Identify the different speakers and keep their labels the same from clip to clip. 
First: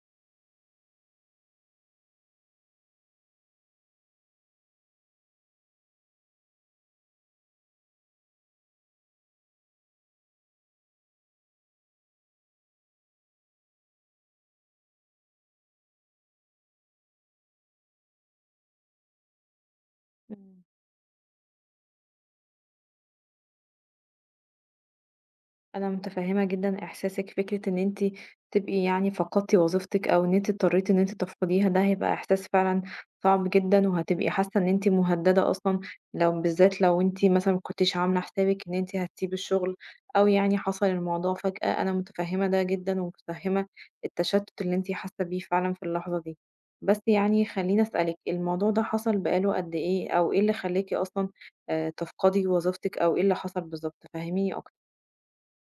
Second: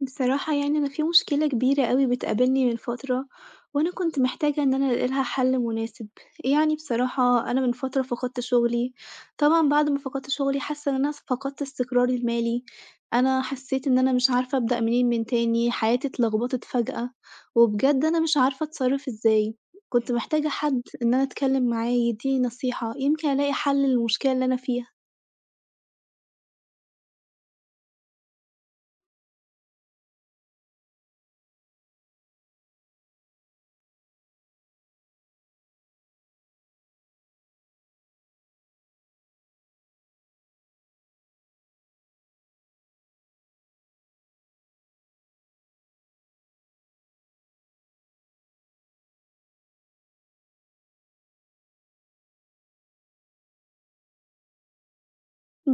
Speaker 1: بصراحة يعني أنا في مشكلة كبيرة أوي بتقابلني من فترة، وأنا كنت محتاجة إن أنا ألاقي لها حل مناسب، يعني بصراحة أنا من فترة فقدت شغلي، طبعًا بعد ما فقدت شغلي حاسة إن أنا فقدت استقراري المالي، أنا حسيت إن أنا مش عارفة أبدأ منين من تاني، حياتي اتلخبطت فجأة، وبجد أنا مش عارفة أتصرف إزاي، كنت محتاجة
Speaker 2: إمم.
Speaker 1: حد إن أنا أتكلم معاه يديني نصيحة، يمكن ألاقي حل للمشكلة اللي أنا فيها.
Speaker 2: أنا متفهمة جدًا إحساسِك، فكرة إن أنتِ تبقي يعني فقدتِ وظيفتِك أو إن أنتِ اضطريتِ إن أنتِ تفقديها، ده هيبقى إحساس فعلًا صعب جدًا، وهتبقي حاسة إن أنتِ مهددة أصلًا، لو بالذات لو أنتِ مثلًا ما كنتيش عاملة حسابِك إن أنتِ هتسيبي الشغل، أو يعني حصل الموضوع فجأة، أنا متفهمة ده جدًا، ومتفهمة التشتت اللي أنتِ حاسة بيه فعلًا في اللحظة دي. بس يعني خلّيني أسألِك، الموضوع ده حصل بقى له قد إيه، أو إيه اللي خلّاكِ أصلًا تفقدي وظيفتِك، أو إيه اللي حصل بالضبط؟ فهّميني أكتر.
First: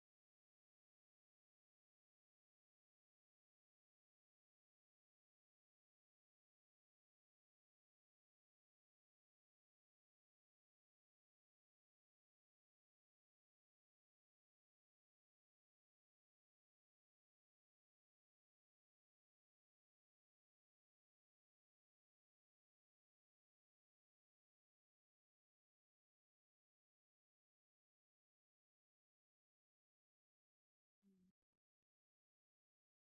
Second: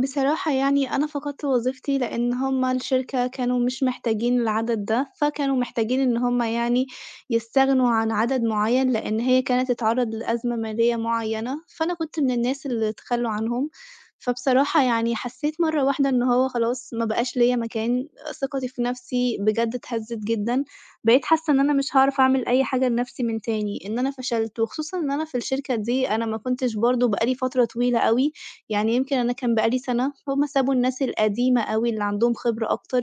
Speaker 1: بصراحة يعني أنا فقدت وظيفتي، لإن هُم الشركة كانوا مش محتاجين العدد ده، فكانوا محتاجين إن هُم يعني يستغنوا عن عدد معيّن، لإن هي كانت اتعرضت لأزمة مالية معيّنة، فأنا كنت من الناس اللي اتخلّوا عنهم، فبصراحة يعني حسّيت مرّة واحدة إن هو خلاص ما بقاش ليّا مكان، ثقتي في نَفْسي بجد اتهزّت جدًا، بقيت حاسّة إن أنا مش هاعرف أعمل أي حاجة لنَفْسي من تاني، إن أنا فشلت، وخصوصًا إن أنا في الشركة دي أنا ما كنتش برضه بقى لي فترة طويلة أوي، يعني يمكن أنا كان بقى لي سَنة، هُم سابوا الناس القديمة أوي اللي عندهم خبرة أكتر،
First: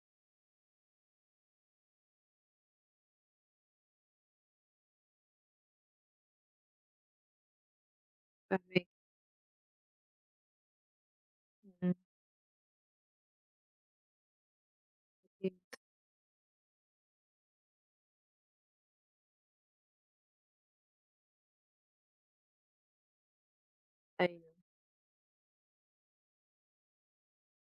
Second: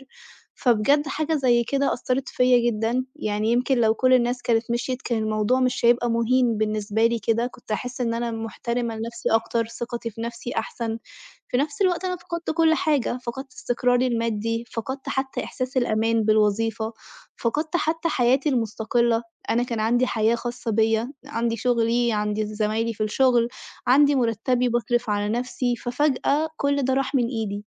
Speaker 1: فبجد حاجة زي كده أثّرت فيّا جدًا، يعني يمكن لو كل الناس كانت مشيت كان الموضوع مش هيبقى مُهين بالنسبة لي كده، كنت هاحس إن أنا
Speaker 2: فاهماكِ.
Speaker 1: محترمة لنفسي أكتر، ثقتي في نفسي أحسن، في نفس
Speaker 2: إمم.
Speaker 1: الوقت أنا فقدت كل حاجة، فقدت استقراري المادي، فقدت حتى
Speaker 2: إمم.
Speaker 1: إحساس الأمان بالوظيفة، فقدت حتى حياتي المستقلة، أنا كان عندي حياة خاصة بيّا، عندي شُغلي، عندي زمايلي في الشغل. عندي
Speaker 2: أيوه.
Speaker 1: مرتبي، باصرف على نفسي، ففجأة كل ده راح من إيدي.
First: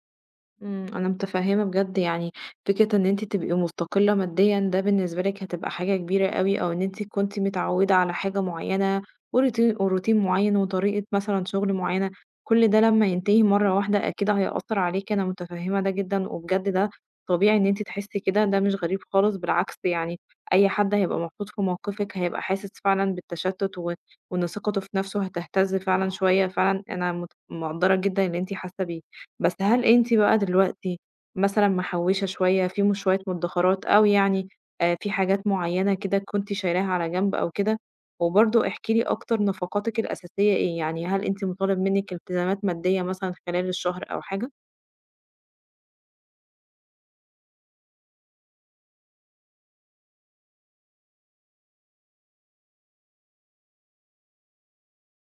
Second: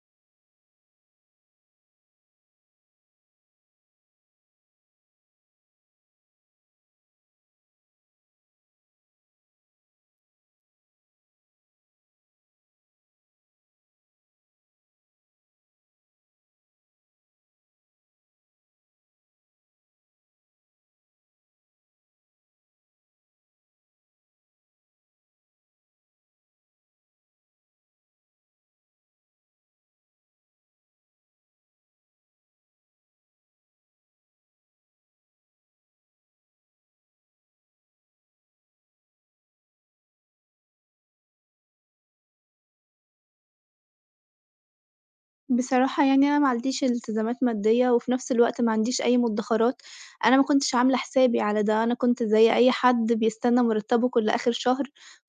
Speaker 2: إمم. أنا متفهمة بجد يعني فكرة إن أنتِ تبقي مستقلة ماديًا ده بالنسبة لِك هتبقى حاجة كبيرة أوي، أو إن أنتِ كنتِ متعودة على حاجة معينة وروتين معين وطريقة مثلًا شغل معينة، كل ده لمّا ينتهي مرة واحدة أكيد هيأثّر عليكِ، أنا متفهمة ده جدًا، وبجد ده طبيعي إن أنتِ تحسي كده، ده مش غريب خالص بالعكس يعني أي حد هيبقى محطوط في موقفِك هيبقى حاسس فعلًا بالتشتت و وإن ثقته في نفسه هتهتز فعلًا شوية، فعلًا أنا مت مقدّرة جدًا اللي أنتِ حاسة بيه. بس هل أنتِ بقى دلوقتي مثلًا محوّشة شوية فيهم شوية مدخرات أو يعني في حاجات معيّنة كده كنتِ شايلاها على جنب أو كده؟ وبرضه احكي لي أكتر نفقاتِك الأساسية إيه؟ يعني هل أنتِ مطالب منِّك التزامات مادية مثلًا خلال الشهر أو حاجة؟
Speaker 1: بصراحة يعني أنا ما عنديش التزامات مادية، وفي نفس الوقت ما عنديش أي مدخرات، أنا ما كنتش عاملة حسابي على ده، أنا كنت زي أي حد بيستنى مرتبه كل آخر شهر،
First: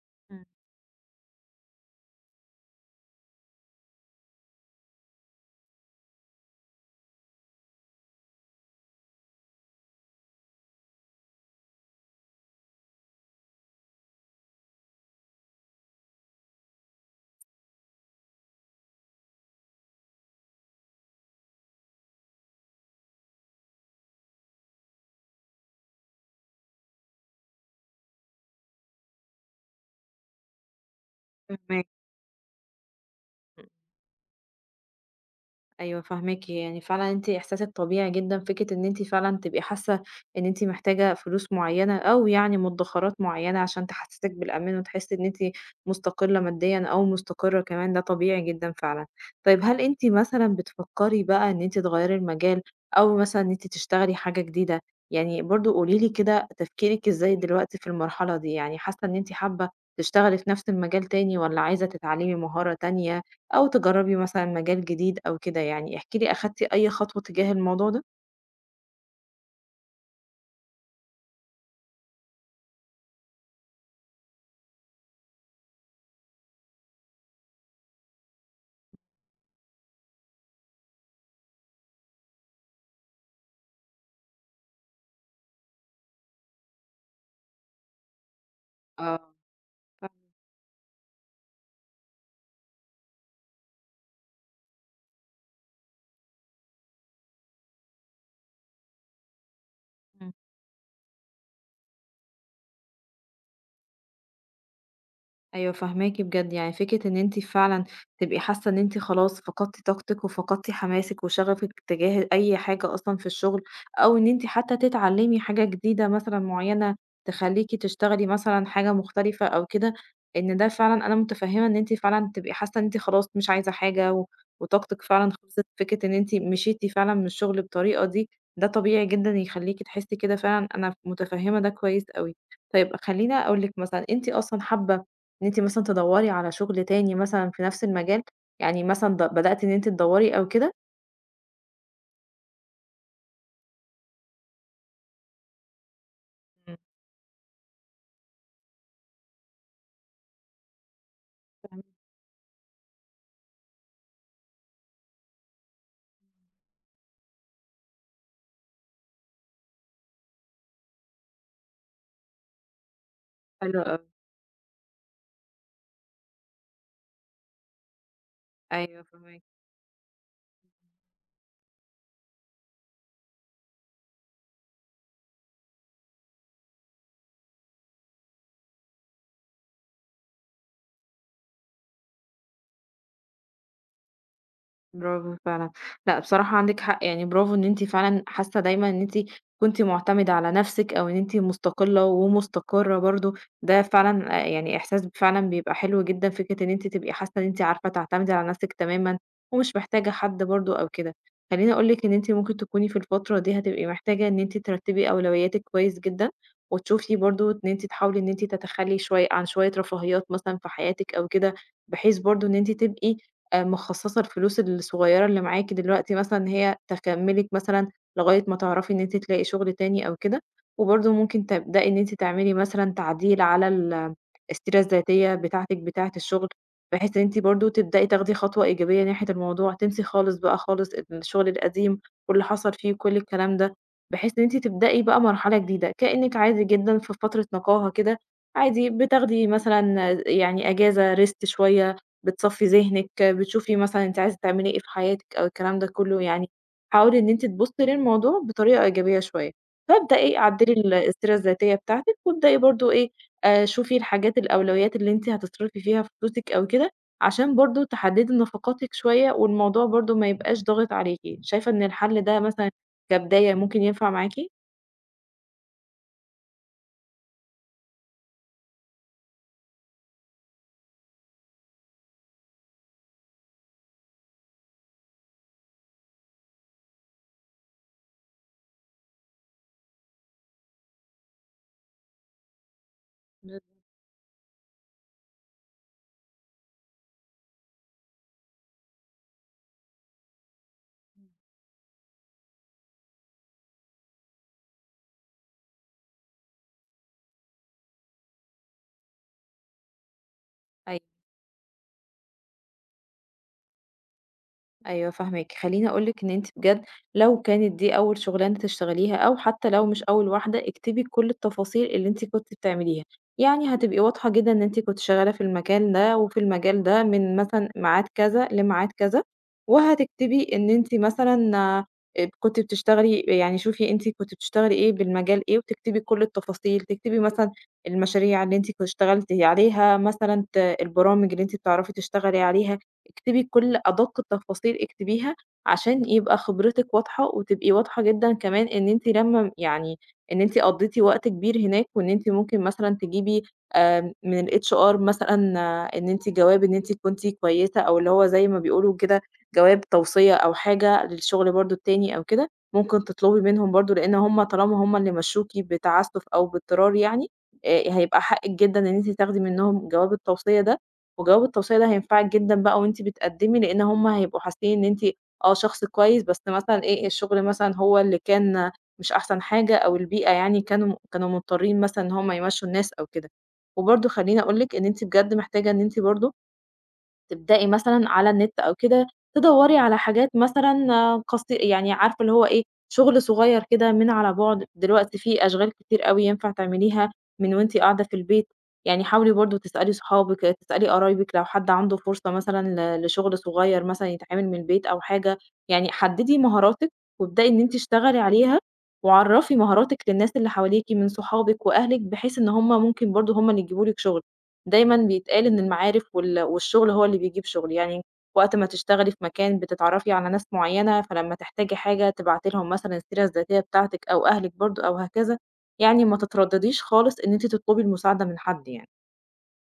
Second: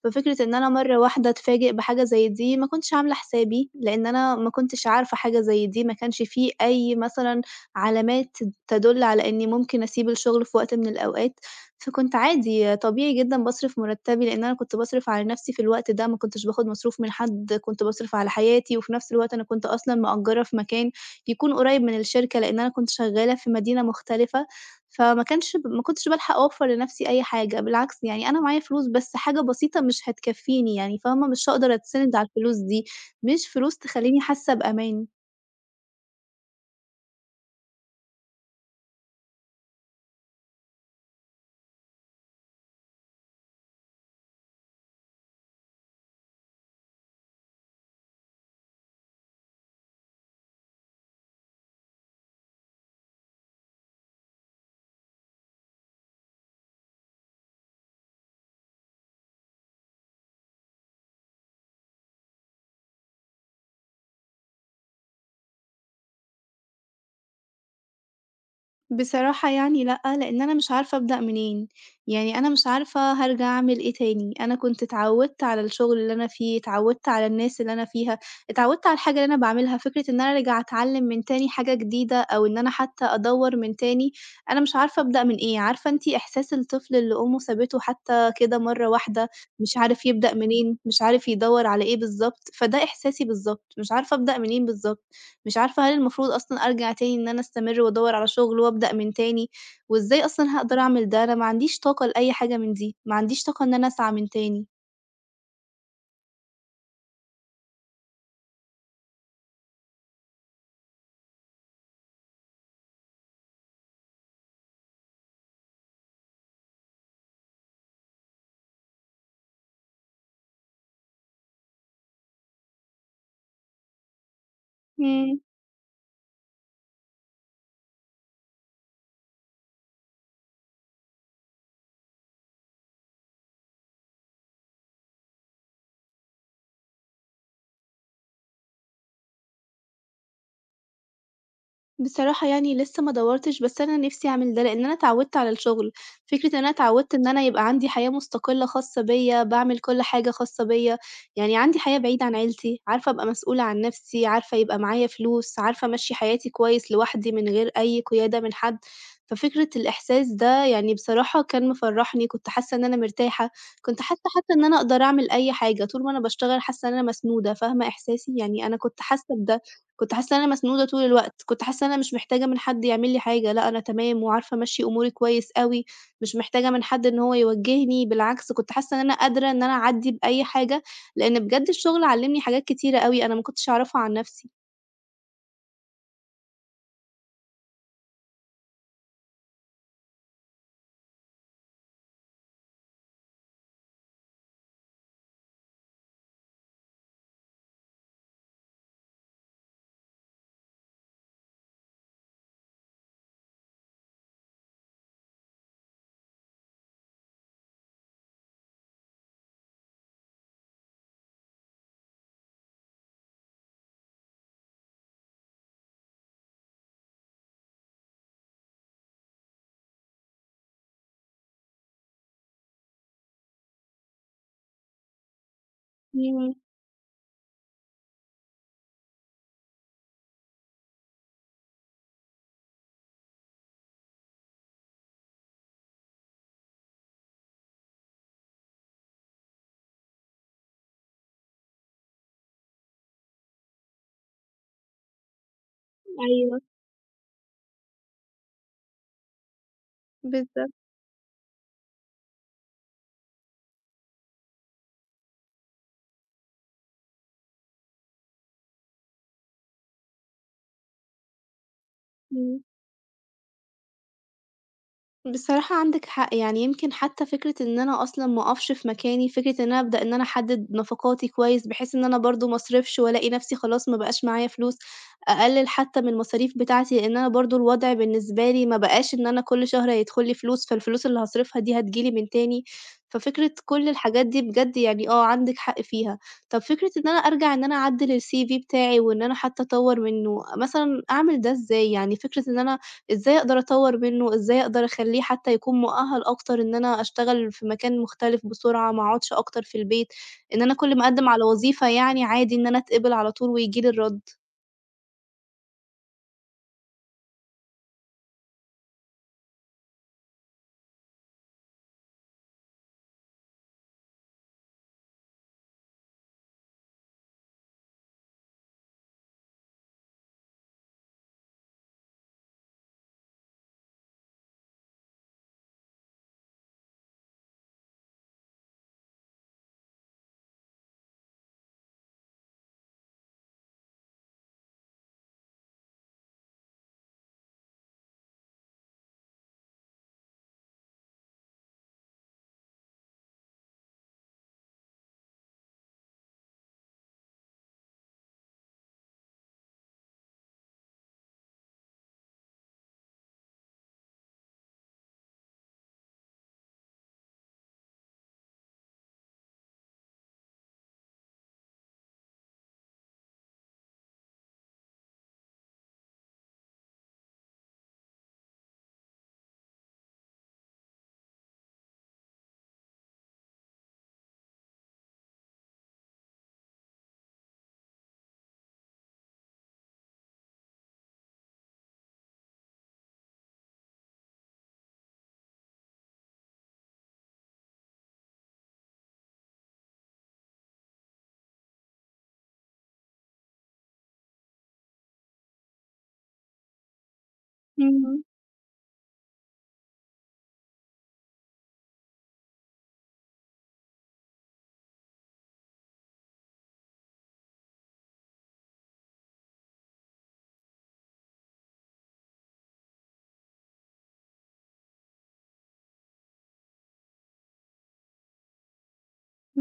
Speaker 1: ففكرة
Speaker 2: إمم.
Speaker 1: إن أنا مرة واحدة أتفاجئ بحاجة زي دي ما كنتش عاملة حسابي، لإن أنا ما كنتش عارفة حاجة زي دي، ما كانش في أي مثلًا علامات تدل على إني ممكن أسيب الشغل في وقت من الأوقات. فكنت عادي طبيعي جدًا باصرف مرتبي، لإن أنا كنت باصرف على نفسي في الوقت ده، ما كنتش باخد مصروف من حد، كنت باصرف على حياتي، وفي نفس الوقت أنا كنت أصلًا مأجرة في مكان يكون قريب من الشركة، لإن أنا كنت شغالة في مدينة مختلفة، فما كانش ما كنتش بالحق أوفّر لنفسي أي حاجة، بالعكس يعني أنا معايا فلوس بس حاجة بسيطة مش هتكفيني يعني، فاهمة؟ مش هاقدر
Speaker 2: فاهماك.
Speaker 1: أتسند على الفلوس دي، مش فلوس تخلّيني حاسة بأمان.
Speaker 2: أيوه فاهماكِ، يعني فعلًا أنتِ إحساسِك طبيعي جدًا، فكرة إن أنتِ فعلًا تبقي حاسة إن أنتِ محتاجة فلوس معيّنة أو يعني مُدخرّات معيّنة عشان تحسسِك بالأمان وتحسي إن أنتِ مستقلة ماديًا أو مستقرة كمان، ده طبيعي جدًا فعلًا. طيب هل أنتِ مثلًا بتفكّري بقى إن أنتِ تغيّري المجال أو مثلًا إن أنتِ تشتغلي حاجة جديدة؟ يعني برضه قولي لي كده تفكيرِك إزاي دلوقتي في المرحلة دي، يعني حاسة إن أنتِ حابة تشتغلي في نفس المجال تاني والّا عايزة تتعلمي مهارة تانية أو تجرّبي مثلًا مجال جديد أو كده يعني، احكي لي أخدتِ أي خطوة تجاه الموضوع ده؟
Speaker 1: بصراحة يعني لأ، لإن أنا مش عارفة أبدأ منين، يعني أنا مش عارفة هارجع أعمل إيه تاني، أنا كنت اتعودت على الشغل اللي أنا فيه، اتعودت على الناس اللي أنا فيها، اتعودت على الحاجة اللي أنا باعملها، فكرة إن أنا أرجع أتعلم من تاني حاجة جديدة أو إن أنا حتى أدوّر من تاني، أنا مش عارفة أبدأ من إيه، عارفة أنتِ إحساس الطفل اللي أمه سابته حتى كده مرّة واحدة،
Speaker 2: آه.
Speaker 1: مش عارف
Speaker 2: فاهمة.
Speaker 1: يبدأ منين، مش عارف يدوّر على إيه بالضبط، فده إحساسي بالضبط، مش عارفة أبدأ منين بالضبط. مش عارفة هل المفروض أصلًا أرجع تاني إن أنا أستمر وأدوّر على شغل وأبدأ من تاني، وإزاي
Speaker 2: إمم.
Speaker 1: أصلًا هاقدر أعمل ده؟ أنا ما عنديش طاقة لأي حاجة من دي، ما عنديش طاقة إن أنا أسعى من تاني.
Speaker 2: أيوه فاهماكِ بجد، يعني فكرة إن أنتِ فعلًا تبقي حاسة إن أنتِ خلاص فقدتِ طاقتِك وفقدتِ حماسِك وشغفِك تجاه أي حاجة أصلًا في الشغل، أو إن أنتِ حتى تتعلمي حاجة جديدة مثلًا معينة تخلّيكِ تشتغلي مثلًا حاجة مختلفة أو كده، إن ده فعلًا أنا متفهمة إن أنتِ فعلًا تبقي حاسة إن أنتِ خلاص مش عايزة حاجة و وطاقتِك فعلًا
Speaker 1: إمم.
Speaker 2: خلصت، فكرة إن أنتِ مشيتِ فعلًا من الشغل بالطريقة دي، ده طبيعي جدًا يخلّيكِ تحسي كده فعلًا، أنا متفهمة ده كويس أوي. طيب خلّيني أقول لِك مثلًا، أنتِ أصلًا حابة إن أنتِ مثلًا تدوّري على شغل تاني مثلًا في نفس المجال؟ يعني مثلًا د بدأتِ إن أنتِ تدوّري أو كده؟
Speaker 1: بصراحة يعني لسه ما دوّرتش، بس أنا نِفْسي أعمل ده، لإن أنا اتعوّدت على الشغل، فكرة إن أنا
Speaker 2: إمم.
Speaker 1: اتعوّدت إن أنا يبقى عندي حياة مستقلة خاصة بيّا، باعمل كل حاجة خاصة بيّا، يعني عندي
Speaker 2: فاهمة.
Speaker 1: حياة بعيدة عن عيلتي، عارفة أبقى مسؤولة عن نَفْسي، عارفة يبقى معايا فلوس، عارفة أمشّي حياتي كويس لوحدي من غير أي قيادة من حد، ففكرة الإحساس ده يعني بصراحة كان مفرّحني، كنت حاسة إن أنا مرتاحة،
Speaker 2: حلو أوي.
Speaker 1: كنت حاسة حتى إن أنا أقدر أعمل أي حاجة، طول ما أنا باشتغل حاسة إن أنا مسنودة، فاهمة إحساسي؟ يعني أنا كنت
Speaker 2: أيوه
Speaker 1: حاسة
Speaker 2: فاهماكِ.
Speaker 1: بده. كنت حاسة إن أنا مسنودة طول الوقت، كنت حاسة إن أنا مش محتاجة من حد يعمل لي حاجة، لأ أنا تمام وعارفة أمشّي أموري كويس أوي، مش محتاجة من حد إن هو يوجّهني، بالعكس كنت حاسة إن أنا قادرة إن أنا أعدّي بأي حاجة، لإن بجد الشغل علّمني حاجات كتيرة أوي أنا ما كنتش أعرفها عن نَفْسي.
Speaker 2: برافو فعلًا. لأ، بصراحة عندِك حق، يعني برافو إن أنتِ فعلًا حاسة دايمًا إن أنتِ كنتِ مُعتمدة على نَفْسِك أو إن أنتِ مستقلة ومستقرة برضه، ده فعلًا يعني إحساس فعلًا بيبقى حلو جدًا، فكرة إن أنتِ تبقي حاسة إن أنتِ عارفة تعتمدي على نَفْسِك تمامًا ومش محتاجة حد برضه أو كده. خلّيني أقول لِك إن أنتِ ممكن تكوني في الفترة دي هتبقي محتاجة إن أنتِ ترتّبي أولوياتِك كويس جدًا وتشوفي برضه إن أنتِ تحاولي إن أنتِ تتخلّي شوية عن شوية رفاهيات مثلًا في حياتِك أو كده، بحيث برضه إن أنتِ تبقي مخصصة الفلوس الصغيرة اللي معاكِ دلوقتي مثلًا إن هي تكمّلِك مثلًا لغاية ما تعرفي إن أنتِ تلاقي شغل تاني أو كده، وبرضه ممكن تبدئي إن أنتِ تعملي مثلًا تعديل على ال السيرة الذاتية بتاعتِك بتاعة الشغل،
Speaker 1: إمم،
Speaker 2: بحيث إن أنتِ برضه تبدئي تاخدي خطوة إيجابية ناحية الموضوع، تنسي خالص بقى خالص الشغل القديم واللي حصل فيه وكل الكلام ده، بحيث إن أنتِ تبدئي بقى مرحلة جديدة، كإنِّك عادي جدًا في فترة نقاهة كده، عادي بتاخدي مثلًا يعني أجازة، rest شوية، بتصفّي ذهنِك، بتشوفي مثلًا أنتِ عايزة تعملي إيه في حياتِك أو الكلام ده كلّه، يعني
Speaker 1: أيوه،
Speaker 2: حاولي إن أنتِ تبُصّي للموضوع بطريقة إيجابية شوية، فابدئي
Speaker 1: بالضبط،
Speaker 2: عدّلي ال السيرة الذاتية بتاعتِك، وابدئي برضه إيه، شوفي الحاجات الأولويات اللي أنتِ هتصرفي فيها فلوسِك أو كده، عشان برضه تحدّدي نفقاتِك شوية، والموضوع برضه ما يبقاش ضاغط عليكِ، شايفة إن الحل ده
Speaker 1: إمم.
Speaker 2: مثلًا كبداية ممكن ينفع معاكِ؟
Speaker 1: بصراحة عندِك حق، يعني يمكن حتى فكرة إن أنا أصلًا ما أقفش في مكاني، فكرة إن أنا أبدأ إن أنا أحدد نفقاتي كويس، بحيث إن أنا برضه ما أصرفش وألاقي نفسي خلاص ما بقاش معايا فلوس، أقلل حتى من المصاريف بتاعتي، لإن أنا برضه الوضع بالنسبة لي ما بقاش إن أنا كل شهر هيدخل لي فلوس، فالفلوس اللي هاصرفها دي هتيجي لي من تاني، ففكرة
Speaker 2: بالض
Speaker 1: كل الحاجات دي بجد يعني آه، عندِك حق فيها. طب فكرة إن أنا أرجع إن أنا أعدل الCV بتاعي وإن أنا حتى أطوّر منه، مثلًا أعمل ده إزاي؟ يعني فكرة إن أنا إزاي أقدر أطوّر منّه، إزاي أقدر أخلّيه حتّى يكون مؤهَّل أكتر إن أنا أشتغل في مكان مختلف بسرعة، ما أقعدش أكتر في البيت، إن أنا كل
Speaker 2: أيوه.
Speaker 1: ما أقدّم على وظيفة يعني عادي إن أنا أتقبل على طول وييجي لي الرَّد؟
Speaker 2: أيوه فاهماكِ، خلّيني أقول لِك إن أنتِ بجد لو كانت دي أول شغلانة تشتغليها أو حتى لو مش أول واحدة، اكتبي كل التفاصيل اللي أنتِ كنتِ بتعمليها، يعني هتبقي واضحة جدًا إن أنتِ كنتِ شغالة في المكان ده وفي المجال ده من مثلًا ميعاد كذا لميعاد كذا، وهتكتبي إن أنتِ مثلًا كنتِ بتشتغلي يعني شوفي أنتِ كنتِ بتشتغلي إيه، بالمجال إيه، وتكتبي كل التفاصيل، تكتبي مثلًا المشاريع اللي أنتِ كنتِ اشتغلتِ عليها مثلًا ت البرامج اللي أنتِ بتعرفي تشتغلي عليها، اكتبي كل أدق التفاصيل اكتبيها عشان يبقى خبرتِك واضحة، وتبقي واضحة جدًا كمان إن أنتِ لمّا يعني إن أنتِ قضيتِ وقت كبير هناك، وإن أنتِ ممكن مثلًا تجيبي من الHR مثلًا آه، إن أنتِ جواب إن أنتِ كنتِ كويسة، أو اللي هو زي ما بيقولوا كده جواب توصية أو حاجة للشغل برضه التاني أو كده، ممكن تطلبي منهم برضه لإن هُم طالما هُم اللي مشّوكِ بتعسُّف أو باضطرار يعني، هيبقى حقِّك جدًا إن أنتِ تاخدي منهم جواب التوصية ده، وجواب التوصية ده هينفعِك جدًا بقى وأنتِ بتقدّمي، لإن هُم هيبقوا حاسين إن أنتِ آه شخص كويس، بس مثلًا إيه، الشغل مثلًا هو اللي كان مش أحسن حاجة أو البيئة يعني كانوا مضطرين مثلًا إن هُم يمشّوا الناس أو كده. وبرضه خلّيني أقول لِك إن أنتِ بجد محتاجة إن أنتِ برضه تبدئي مثلًا على النت أو كده تدوّري على حاجات مثلًا آه، قصي يعني عارفة اللي هو إيه، شغل صغير كده من على بُعد، دلوقتي في أشغال كتير أوي ينفع تعمليها من وأنتِ قاعدة في البيت، يعني حاولي برضه تسألي صحابِك، تسألي قرايبِك لو حد عنده فرصة مثلًا لشغل صغير مثلًا يتعمل من البيت أو حاجة، يعني حددي مهاراتِك وابدئي إن أنتِ اشتغلي
Speaker 1: إمم.
Speaker 2: عليها، وعرّفي مهاراتِك للناس اللي حواليكِ من صحابِك وأهلِك، بحيث إن هُم ممكن برضه هُم اللي يجيبوا لِك شغل. دايمًا بيتقال إن المعارف والشغل هو اللي بيجيب شغل، يعني وقت ما تشتغلي في مكان بتتعرفي على ناس معيّنة، فلمّا تحتاجي حاجة تبعتي لهم مثلًا السيرة الذاتية بتاعتِك أو أهلِك برضه أو هكذا، يعني ما تتردديش خالص إن أنتِ تطلبي المساعدة من حد يعني.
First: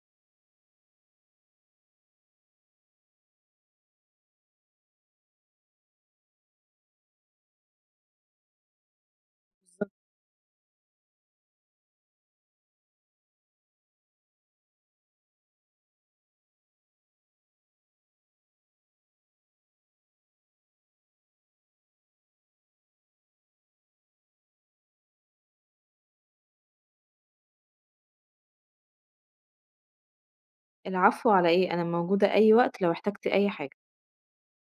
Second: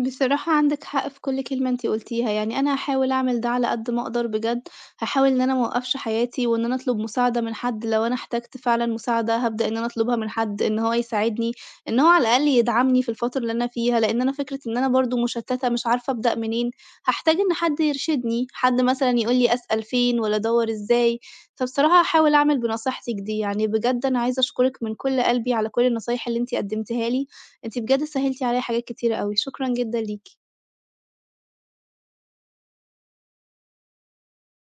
Speaker 1: بصراحة عندِك حق في كل كلمة أنتِ قُلتيها، يعني أنا هاحاول أعمل ده على قد ما أقدر بجد، هاحاول إن أنا ما أوقّفش حياتي وإن أنا أطلب مساعدة من حد، لو أنا احتجت فعلًا مساعدة هابدأ إن أنا
Speaker 2: بالضبط.
Speaker 1: أطلبها من حد، إن هو يساعدني، إن هو على الأقل يدعمني في الفترة اللي أنا فيها، لإن أنا فكرة إن أنا برضه مشتّتة مش عارفة أبدأ منين، هاحتاج إن حد يرشدني، حد مثلًا يقول لي أسأل فين والّا أدوّر إزاي، فبصراحة هاحاول أعمل بنصيحتِك دي، يعني بجد أنا عايزة أشكرِك من كل قلبي على كل النصايح اللي أنتِ قدّمتيها لي. أنتِ بجد سهّلتِ عليّا حاجات كتيرة أوي، شكرًا جدًا ليكِ.
Speaker 2: العفو على إيه، أنا موجودة أي وقت لو احتجتِ أي حاجة.